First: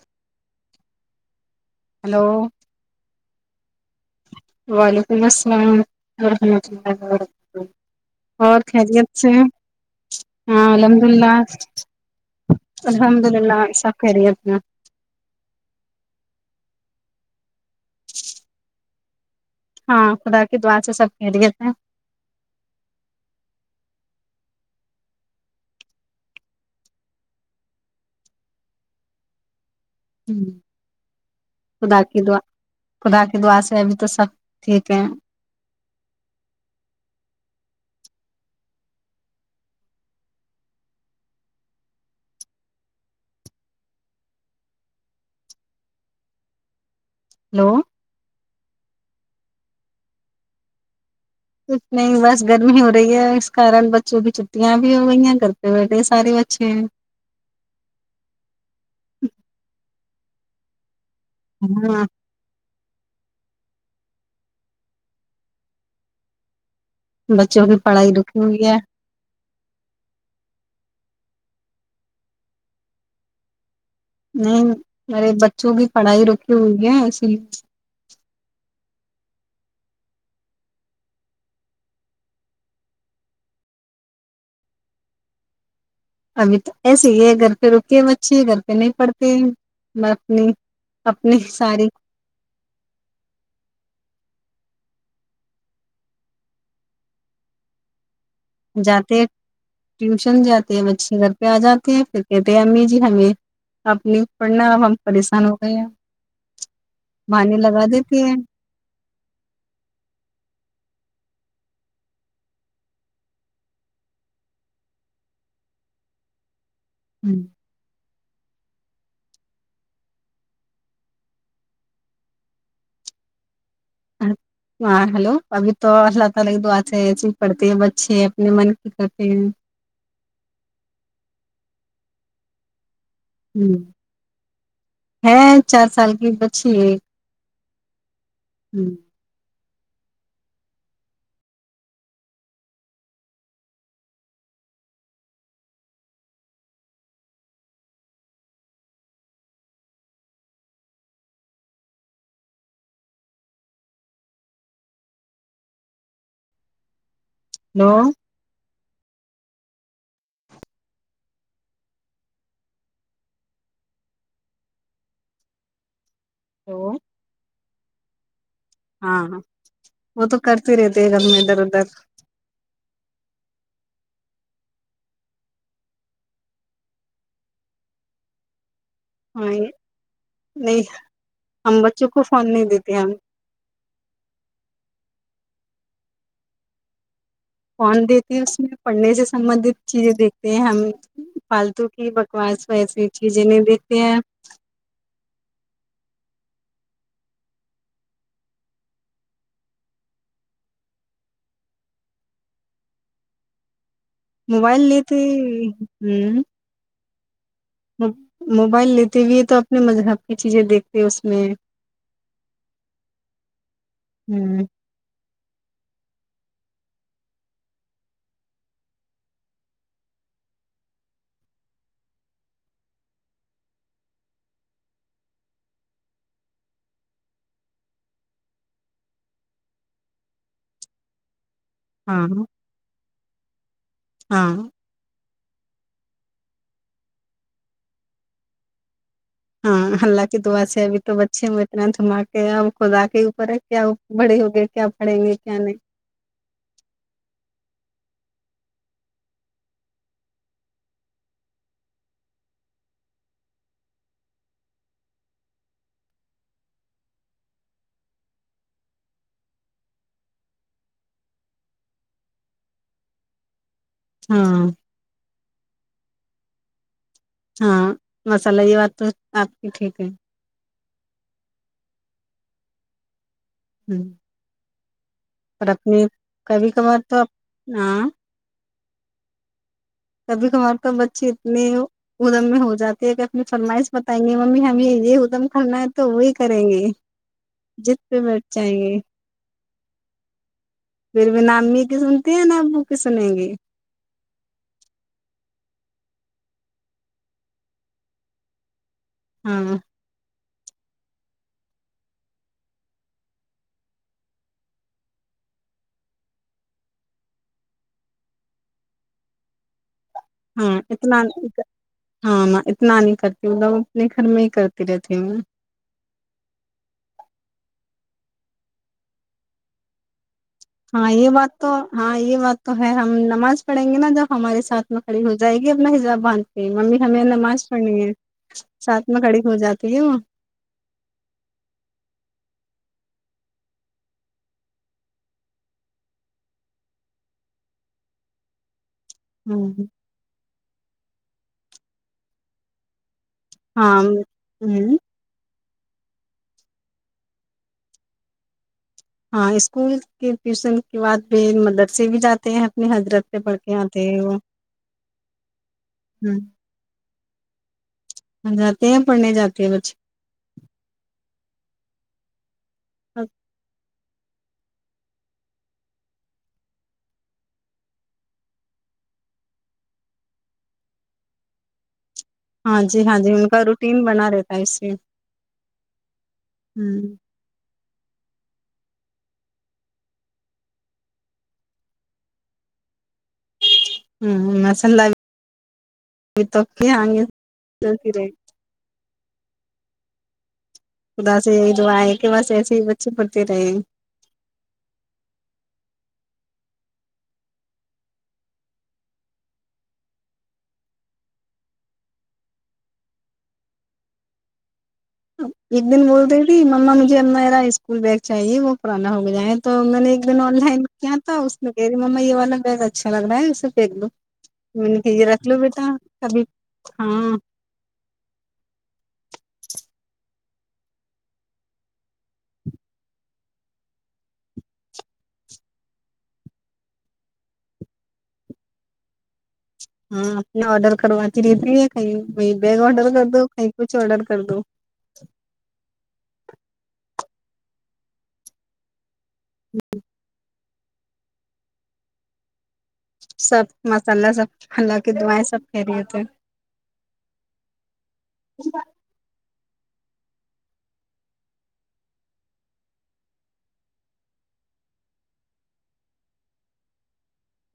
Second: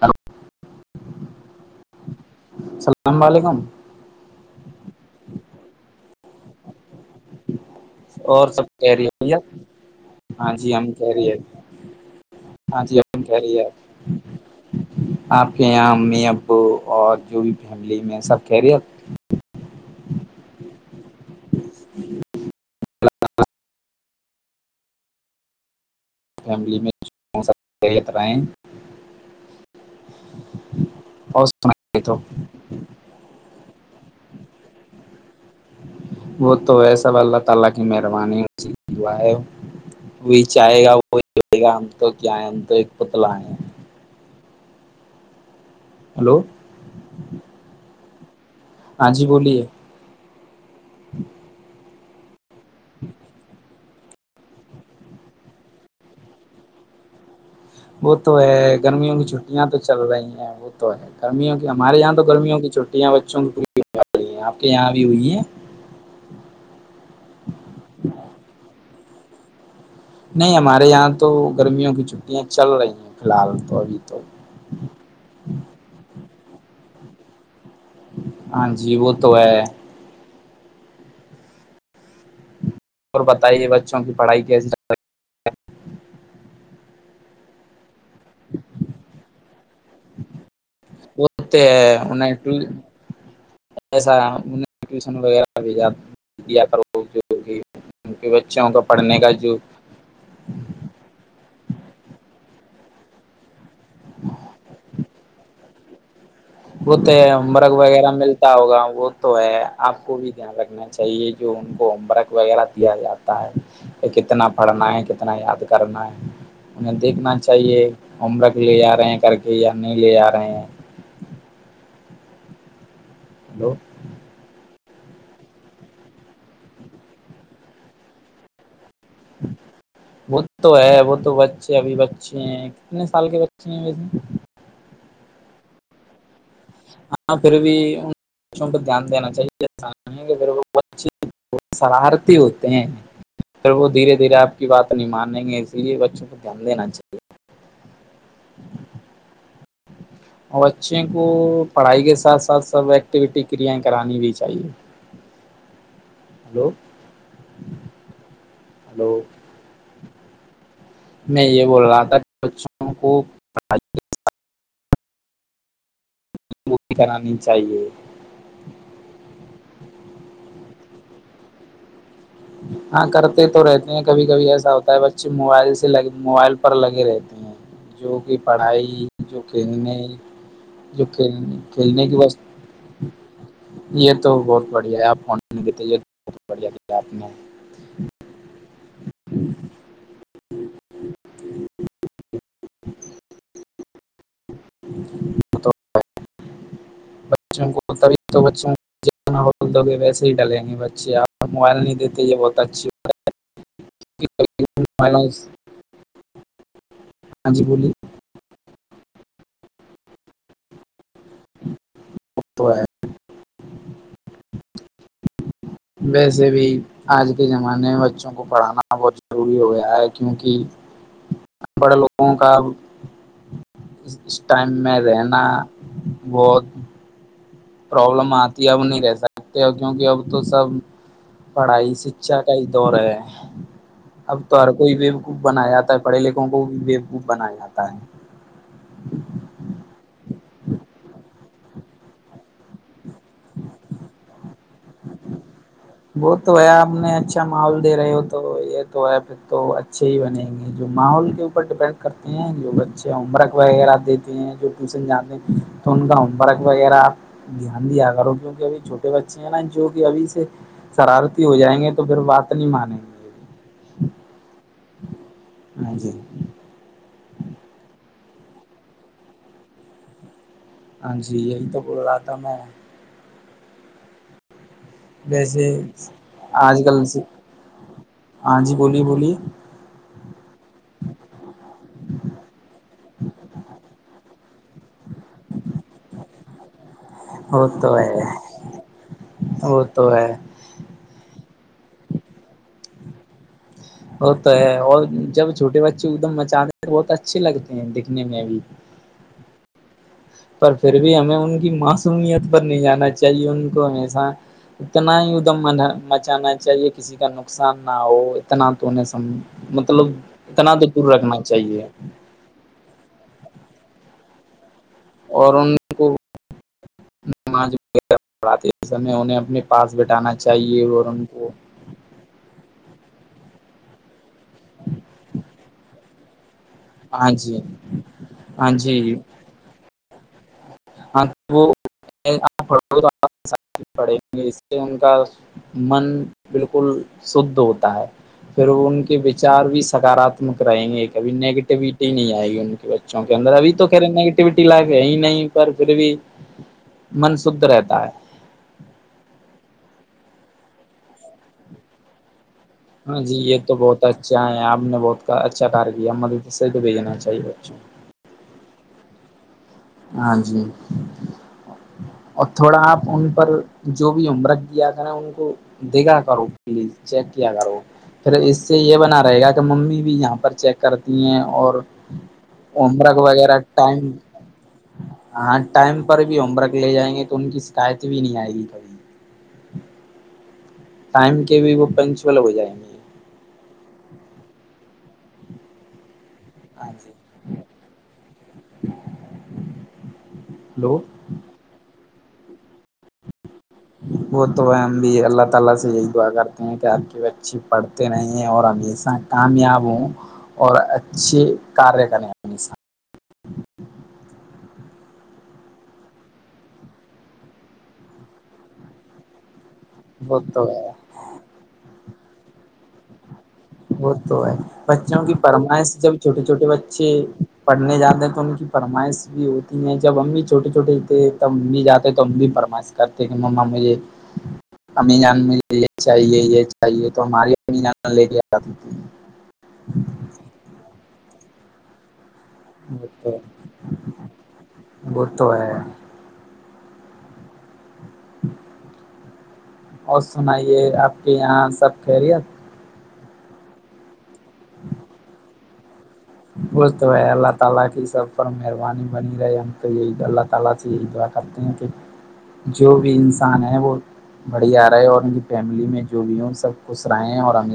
Hello hello اللام علیکم وعلیکم السلام ورحمۃ اللہ اور سب کہہ خیریت سے رہی ہے ہاں جی ہم الحمد کہہ رہی للہ ہے ہاں جی ہم الحمد کہہ رہی للہ سب خیریت میں ہیںپ آپ کے یہاں امی ابو اور جو بھی فیملی میں سب کہہ رہی ہاں خدا کی دعار سے سب کہہ دیےتے ہیں فیملی میںترائیں اور خدا کی دعا خدا کی دعا سے ابھی تو سب ٹھیک ہے وہ تو ہے سب اللہ تعالی کی مہربانی وہی چاہے گا وہیے گا ہم تو کیا ہے ہم تو ایک پتلا ہے ہلو ہلو آں جی بولیے کچھ نہیں بس گرمی ہو رہی ہے اس کارن بچوں بھی چھٹیاں بھی ہو گئی ہیں کرھرتے بیٹھے سارے بچے ہیں وہ تو یہ وہ تو ہے گرمیوں کی ہمارے ہاں یہاں تو گرمیوں کی چھٹی چھیاں بچوںی ہیں آپ کے یہاں بھی ہوئی ہیں بچوں کی پڑھائی رکھی ہوئی ہے نہیں ہمارے یہاں تو گرمیوں کی چھٹیاں چل رہی ہیں فی الحال تو ابھی تو نہیں میرے بچوں کی پڑھائی رکی ہوئی ہے سلی ہاں جی وہ تو ہے اور بتائیے بچوں کی پڑھائی کیسی ابھی تو ایسے ہی گھر پہ رکیے اچھی کرتے نہیں پڑھتے میں اپنی رہی؟ اپنی ہوتے ساری ہے انہیں انہ ٹیوشن وغیرہ بھیجا دیا کر جو بھی جاتے ہیں ٹیوشن جاتے ہیں بچے گھر پہ آ جاتے ہیں پھر کہتے امی جی ہمیں آپ نے پڑھنا ا ہم پریشان ہو گئے ہیں وہ تو بہانے مرگ لگا وغیرہ دیتی ہیں ملتا ہوگا وہ تو ہے آپ کو بھی دھیان رکھنا چاہیے جو ان کو ہوم ورک وغیرہ دیا جاتا ہے کہ کتنا پڑھنا ہے کتنا یاد کرنا ہے انہیں دیکھنا چاہیے امرک لے آ رہے ہیں کر کے یا نہیں لے آ رہے ہیں ہیلو ہاں ہیلو ابھی تو اللہ تعالی کی دعا چاہیے پڑھتے ہیں بچے اپنے کرتے ہیں وہ تو ہے وہ تو بچے ابھی بچے ہیں اتنے سال کے بچے میں بیسے ہے چار سال کی ب جٹھیک [unintelligible] ہاں پھر بھی [unintelligible] سم کو دھیان دینا چاہیے وہ بچ شرارتی ہوتے ہیں پھر وہ دھیرے دھیرے آپ کی بات نہیں مانیں گے اسی لیے بچوں کو دھیان دینا چاہیے [unintelligible] اور بچے کو پڑھائی کے ساتھ ساتھ سب ایکٹیوٹی کریایں کرانی بھی چاہیے [unintelligible] ہلو [unintelligible] ہیلو ہلو میں یہ بول رہا تھا بچوں کو پی کرانی چاہیے [unintelligible] ہاں وہ تو کرتے رہتے ہے گھر میں ادھر ادھر ہاں کرتے تو رہتے ہیں کبھی کبھی ایسا ہوتا ہے بچے موبائل سے لگ موبائل پر لگے رہتے ہیں جو کہ پڑھائی جو ہاں کھیلنے نہیں کھیل ہم کھیلنے بچوں کی کو ب فون نہیں دیتے ہم یہ تو بہت بڑھیا ہے آپ [unintelligible] ان کی طیت بت بڑھیا کتاب ہے [unintelligible] نہ [unintelligible] فون دیتی ہے اس میں پڑھنے سے سبندت چیزیں دیکھتے ہیں ہم فالتو پ [unintelligible] بچوں کوب تو بچوںگے ویسے ہی ڈالیں گے بچے آپ موبائل نہیں دیتے یہ بہت اچھی [unintelligible] موبائل لیتے ہاں ہ جی بولی موبائل لیتے بھی ہے تو [unintelligible] اس میں مذہب کی چیزیں دیکھتے اس میں [unintelligible] تو ہے ہوں [unintelligible] ویسے بھی آج کے زمانے میں بچوں کو پڑھانا بہت ضروری ہو گیا ہے کیونکہ پڑھ لوگوں کا اس ٹائم میں رہنا بہت پرابلم آتی ہے اب نہیں رہ سکتے اور کیونکہ اب تو سب پڑھائی ہاں شکھا کا ہی دور ہے اب تو ہاں ہر کوئی بھی خوب بنایا جاتا ہے پڑھے لکھوں کو بھی بےوب بنایا جاتا ہے ہاں اللہ کی دعا سے ابھی تو بچے میں اتنا دھما کے اب خودا کے اوپر ہے کیا بڑے ہوگے کیا پڑیں گے کیا نہیں وہ تو ہے آپ نے اچھا ماحول دے رہے ہو تو یہ تو ہے پھر تو اچھے ہی بنےیں گے جو ماحول کے اوپر ڈپینڈ کرتے ہیں جو بچے ہوم ورک وغیرہ دیتے ہیں جو ٹیوشن جاتے ہیں تو ان کا ہوم ورک وغیرہپ دھیان دیا کرو کیوںکہ ابھی چھوٹے بچے ہیں نا جو کہ ابھی سے شرارتی ہو جائیں گے تو پھر بات نہیں مانیں گے ہاں ہاں جی ہاں مساللہ یہ بات تو آپ کی ٹھیک ہے ہاں جی یہی تو بول رہات تھا میں ہوں ویسے کبھی آج کل کبھار تو آپ ہاں آج ہی بولی بولی کبھی کبھار تو بچے اتنے ادم میں ہو جاتے ہیں کہ اپنی فرمائش بتائیں گے ممی ہمیں یہ یہ ہودم کرنا ہے تو وہی کریں گے وہ تو جد ہے پہ مٹ جائیں گے وہ تو ہے پھر بھینا امی کی سنتی ہیں نہا ابو کی سنیں گی ہوتا ہے اور جب چھوٹے بچے ایک دم مچانے ہیں تو بہت اچھے لگتے ہیں دیککھنے میں بھی ہاں پر پھر بھی ہمیں ان کی معصومیت پر نہیں جانا چاہیے ان کو ہمیشہ اتنا ہی ادھم مچانا چاہیے کسی کا نقصان نہ ہو اتنا تویں سم مطلب ہاں تو دور اتنا رکھنا نہیں چاہیے ہاں اتنا نہیں کرتیوں لوگ اپنے گھر میں کرتی رہتی ہوں اور ان کو نمج ڑ اس انہیں اپنے پاس بیٹھانا چاہی ہاں یہ بات تو ہاں یہ بات تو تو ہے ہم نماز پڑھیں گے نا جب ہمارے ساتھ میں کڑی ہو جائے گی اپنا حزاب باند ممیمی ہمیں ہاں جی نماز پڑھنی ہے ہاں جی ساتھ میں کھڑی ہو جاتی ہے وہ ہاں وہ پ اس سے ان کا من بالکل شھ ہوتا ہے پھر ان کے وچار بھی ہاں سکارااتمک رہیں گے ایک کبھی نگیٹیویٹی ہی نہیں آئے گی ان کی ب کیون اندر ا بھی تو ہاں خ نیگیٹیویٹی ہوں لگے ا نہیں پر پھر بھی من شھ رہتا ہے ہاں اسکول کے ٹیوشن کے بعد بھی مدرسے بھی جاتے ہیں اپنے ہاں حضرت جی سے پڑھ یہ تو کے بہت آتے ہیں وہ اچھا ہے آپ نے بہت اچھا کار کیا مدد سے تو بھیجناا صحیح بھ جاتے ہیں پڑ نہیں جاتے ہیں بچے ہاں جی اچا تھوڑا آپ ان پر جو بھی عمرک کیایا کریں ان کو دھا کرو پلیز چیک کیا کرو پھر اس سے یہ بنا رہے گا کہ ممی بھی یہاں پر چیک کرتی ہیں اور ہاں جی ہاں عمرک جی ان وغیرہ کا روٹین ٹائم بنا رہتا ہے اس سے ہاں ٹائم پر بھی ہوم ورک لے جائیں گے ہوں تو ان کی شکایت بھی نہیں آئے گی کھی ٹائم کے بھی وہ پنچول ہو جائےیں گی ہوں مسند ل یہ توک ہاں جی ہگلتی رہے ہلو ادا سے جو آئے کہ بس ایسے ہی [inaudible] بچے پڑھتے رہے کہ آپ کی بچے پڑھتے نہیں اور ہمیشہ کامیاب ہوں اور اچھے کاریہ کریں ہمیش ایک دن بول رہی تھی مما مجھے میرا اسکول بیگ چاہیے وہ پرانا ہو گیا ہے تو میں نے ایک وہ دن آن تو لائن ہے کیا تھا اس میں مما یہ والا بہت اچھا لگنا ہے [unintelligible] وہ تو ہے میں نے کہ بچوں یہ کی رکھ لو فرمائش بیٹا جب چھوٹے کبھی چھوٹے بچے ہاں پڑھنے جاتے ہیں تو ان کی فرمائش بھی ہوتی ہے [unintelligible] جب امی چھوٹے چھوٹے تھے تب امی جاتے تو امی فرمائش کرتے کہ ما مجھے امی جان مجے لے چاہیے یہ چاہیے تو ہماری ا جان لے ج [unintelligible] جات تھی [unintelligible] ہاں اپنے آڈر کرواتتی رہتی ہے کئی [unintelligible] وہ بیگ آڈر وہ کر تو دو نہیںیں کچھ آڈر کر دو وہ تو ہے [unintelligible] ہ [unintelligible] اور س نہیں [unintelligible] یہ آپ کے یہاں سب خیریت [unintelligible] سب مسالہ سب ہلہ کی دائیں سب پری [unintelligible] وہ تو میں اللہ تعالی کی سب پر مہربانی بنی رہے [unintelligible] اللہ تعالی سے یہ دعا کرتے ہیں کہ جو بھی انسان ہے وہ بڑی ا رہا ہے اور ان کی فیملی میں جو بھی ہوں سب کچھ [unintelligible]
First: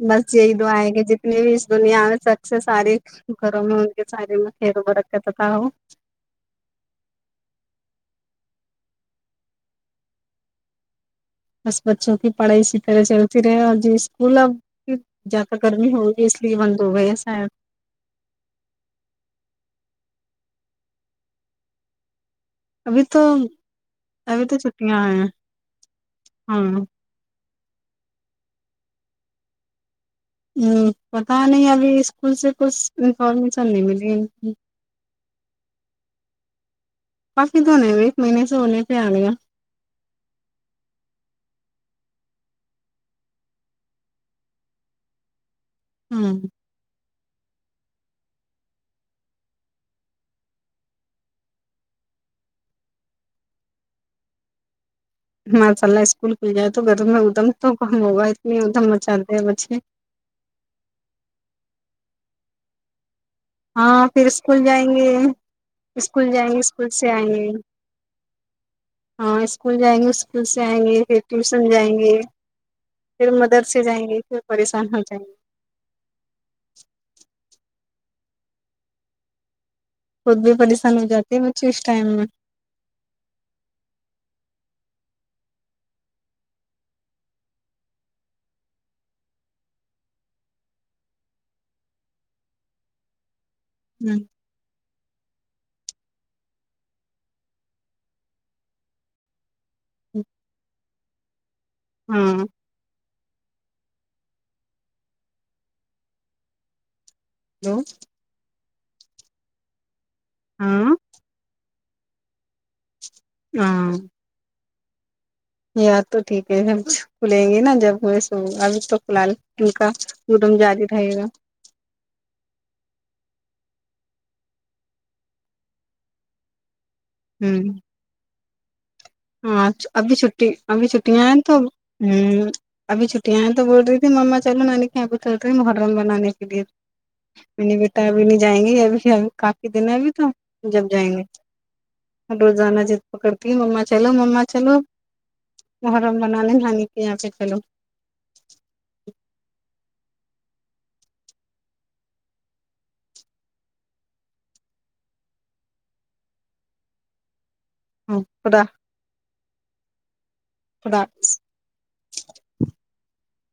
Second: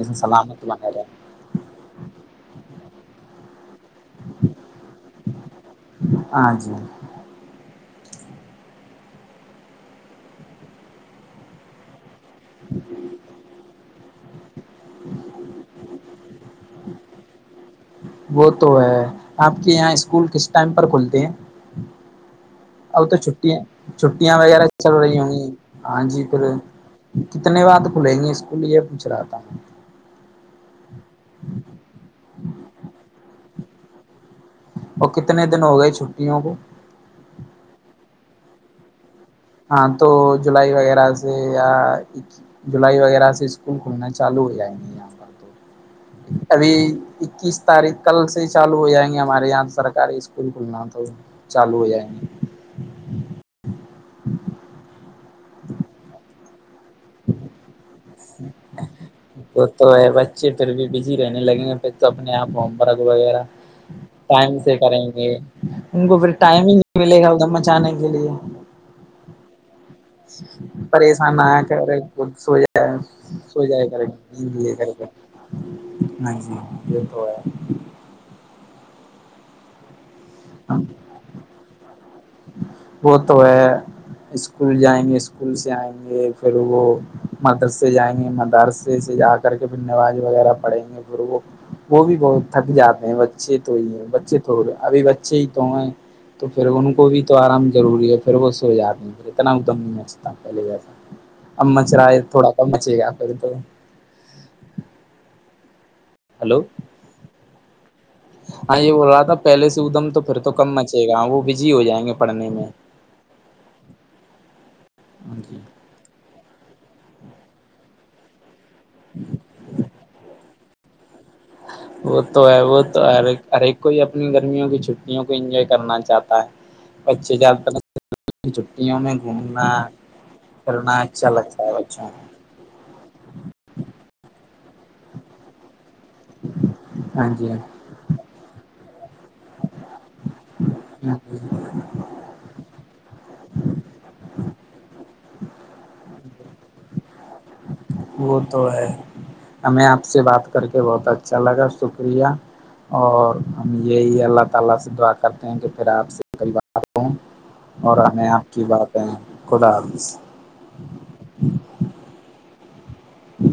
بس یہی تو آئے گ جتنی بھی اس دنیا میں سک سے ساری [unintelligible] گھروں میں ان کے سارے میں خیر ب رکھ کرتا تھا ہو [unintelligible] ہاں جی [unintelligible] بس بچوں کی [unintelligible] پڑائی ست ہے س جی [unintelligible] اسکول اب زیادہ گرمی ہوگی اس لیے بند ہو گیا شاید [unintelligible] وہ تو ہے آپ کے یہاں اسکول کس ٹائم پر کھلتی ہیں [unintelligible] اب تو چھٹیاں چھٹیاں ابھی تو وغیرہ چل چھٹیاں رہی ہیں ہوں گی ہاں جی پھر ہاں [unintelligible] کتنے بعد کھلیں گے اسکول یہ پوچھ رہا تھا [unintelligible] ہ پتا نہیں ابھی اسکول سے کچھ [unintelligible] س میںس نہیں ملی گ [unintelligible] اور کتنے دن ہو گئے چھٹیوں کو [unintelligible] کاافی تو نہیں ایک مہینے سے ہونے سے آ ل گیا [unintelligible] ہاں تو جولائی وغیرہ سے یا جولائی وغیرہ سے اسکول کھلنا چالو ہو جائے گے یہاں پر تو ہاں [unintelligible] ابھی [unintelligible] اکیس تاریخ کل سے ہی چالو ہو جائیں گے ہمارے یہاں سرکاری اسکول کھلنا تو چالو ہو جائیں گے [unintelligible] مس اللہ اسکول ک جات [unintelligible] تو گھرم میں ادم تو کم ہوگا اتنی ادھم بچاتے ہیں وہ بچے [unintelligible] پ تو اپنے آپ ہوم پررک وغیرہ [unintelligible] ہاں پھر ٹائم اسکول سے جائیں کریں گے ان کو اسکول پھر جائیں گے ٹائم ہی اسکول نہیں سے ملے آئیں گا گے ادھر مچانے کے لیے ہاں اسکول جائیں گے [unintelligible] سے آئیں گے پھر پریشان نہ ٹیوشن جائیں کرے گے ک سو جائے پھر سو مدرسے جائے کرے جائیں گے ہ پھر جی پریشان ہو جائیں گے یہ تو [unintelligible] خود بھی پریشانی ہو جاتی ہے مھے اس ٹائم میں وہ تو ہے [unintelligible] اسکول جائیں گے اسکول سے آئیں گے پھر وہ مدرسے جائیں گے مدرسے سے جا کر کے پھر نواز وغیرہ پڑھیں گے پھر وہ وہ بھی بہت تھک جاتے ہیں بچے [unintelligible] بچے تو ہی ہے ہوں، بچے تو ہو رہے ابھی بے [unintelligible] اچھے ہی تو ہے تو پھر ان کو بھی تو آرام ضروری ہے پھر وہ سو جاتے پھر اتنا دم نہیں مچتا پہلے جیسا اب مچ رہا ہے ہاں تھوڑا سا مچے گا پھر تو [inaudible] [inaudible] ہلو ہاں یہ بول رہا تھا پہل سے ایک دم تو پھر تو کم ہاں مچے گا وہ بزی ہو جائے گا پڑھنے میں ہاں ہاں جی یاد تو ٹھیک ہے س کھلیں گی نا جب میں س اب ک لال ان کا م جدیٹائیے گا وہ تو ہے وہ تو ہر ہر ایک کو ہی اپنی گرمیوں کی چھٹیوں کو انجوائے کرنا چاہتا ہے اچھے ہوں جد تک [inaudible] ہاں ابھی چھٹی ابھی پھرنا چھٹیاں اچھا ہیں تو لگتا ہے بچوں ہ کو ابھی چھٹٹییاں ہیں تو بول رہی تھی مما چلو نانی کے یہاں پہ چل رہی ہے محرم بنانے کے لیے ہاں جی منی بیٹا ابھی نہیں جائیں گی ابھی [inaudible] کافی دن ابھی تو جب جائیں ہاں گے جی روزانہ چ پکڑتی ہے ما چ مما چلو مر بنالے نانی یہاں پہ چلو وہ تو ہے ہمیں آپ سے بات کر کے بہت اچھا لگا شکریہ اور ہم یہی اللہ تعالی سے دعا کرتے ہیں کہ پھر اپ سے کئی بار کو اور ہاں ہمیں آپ خدا کی باتیں خدا حافظ خدا حافظ ہ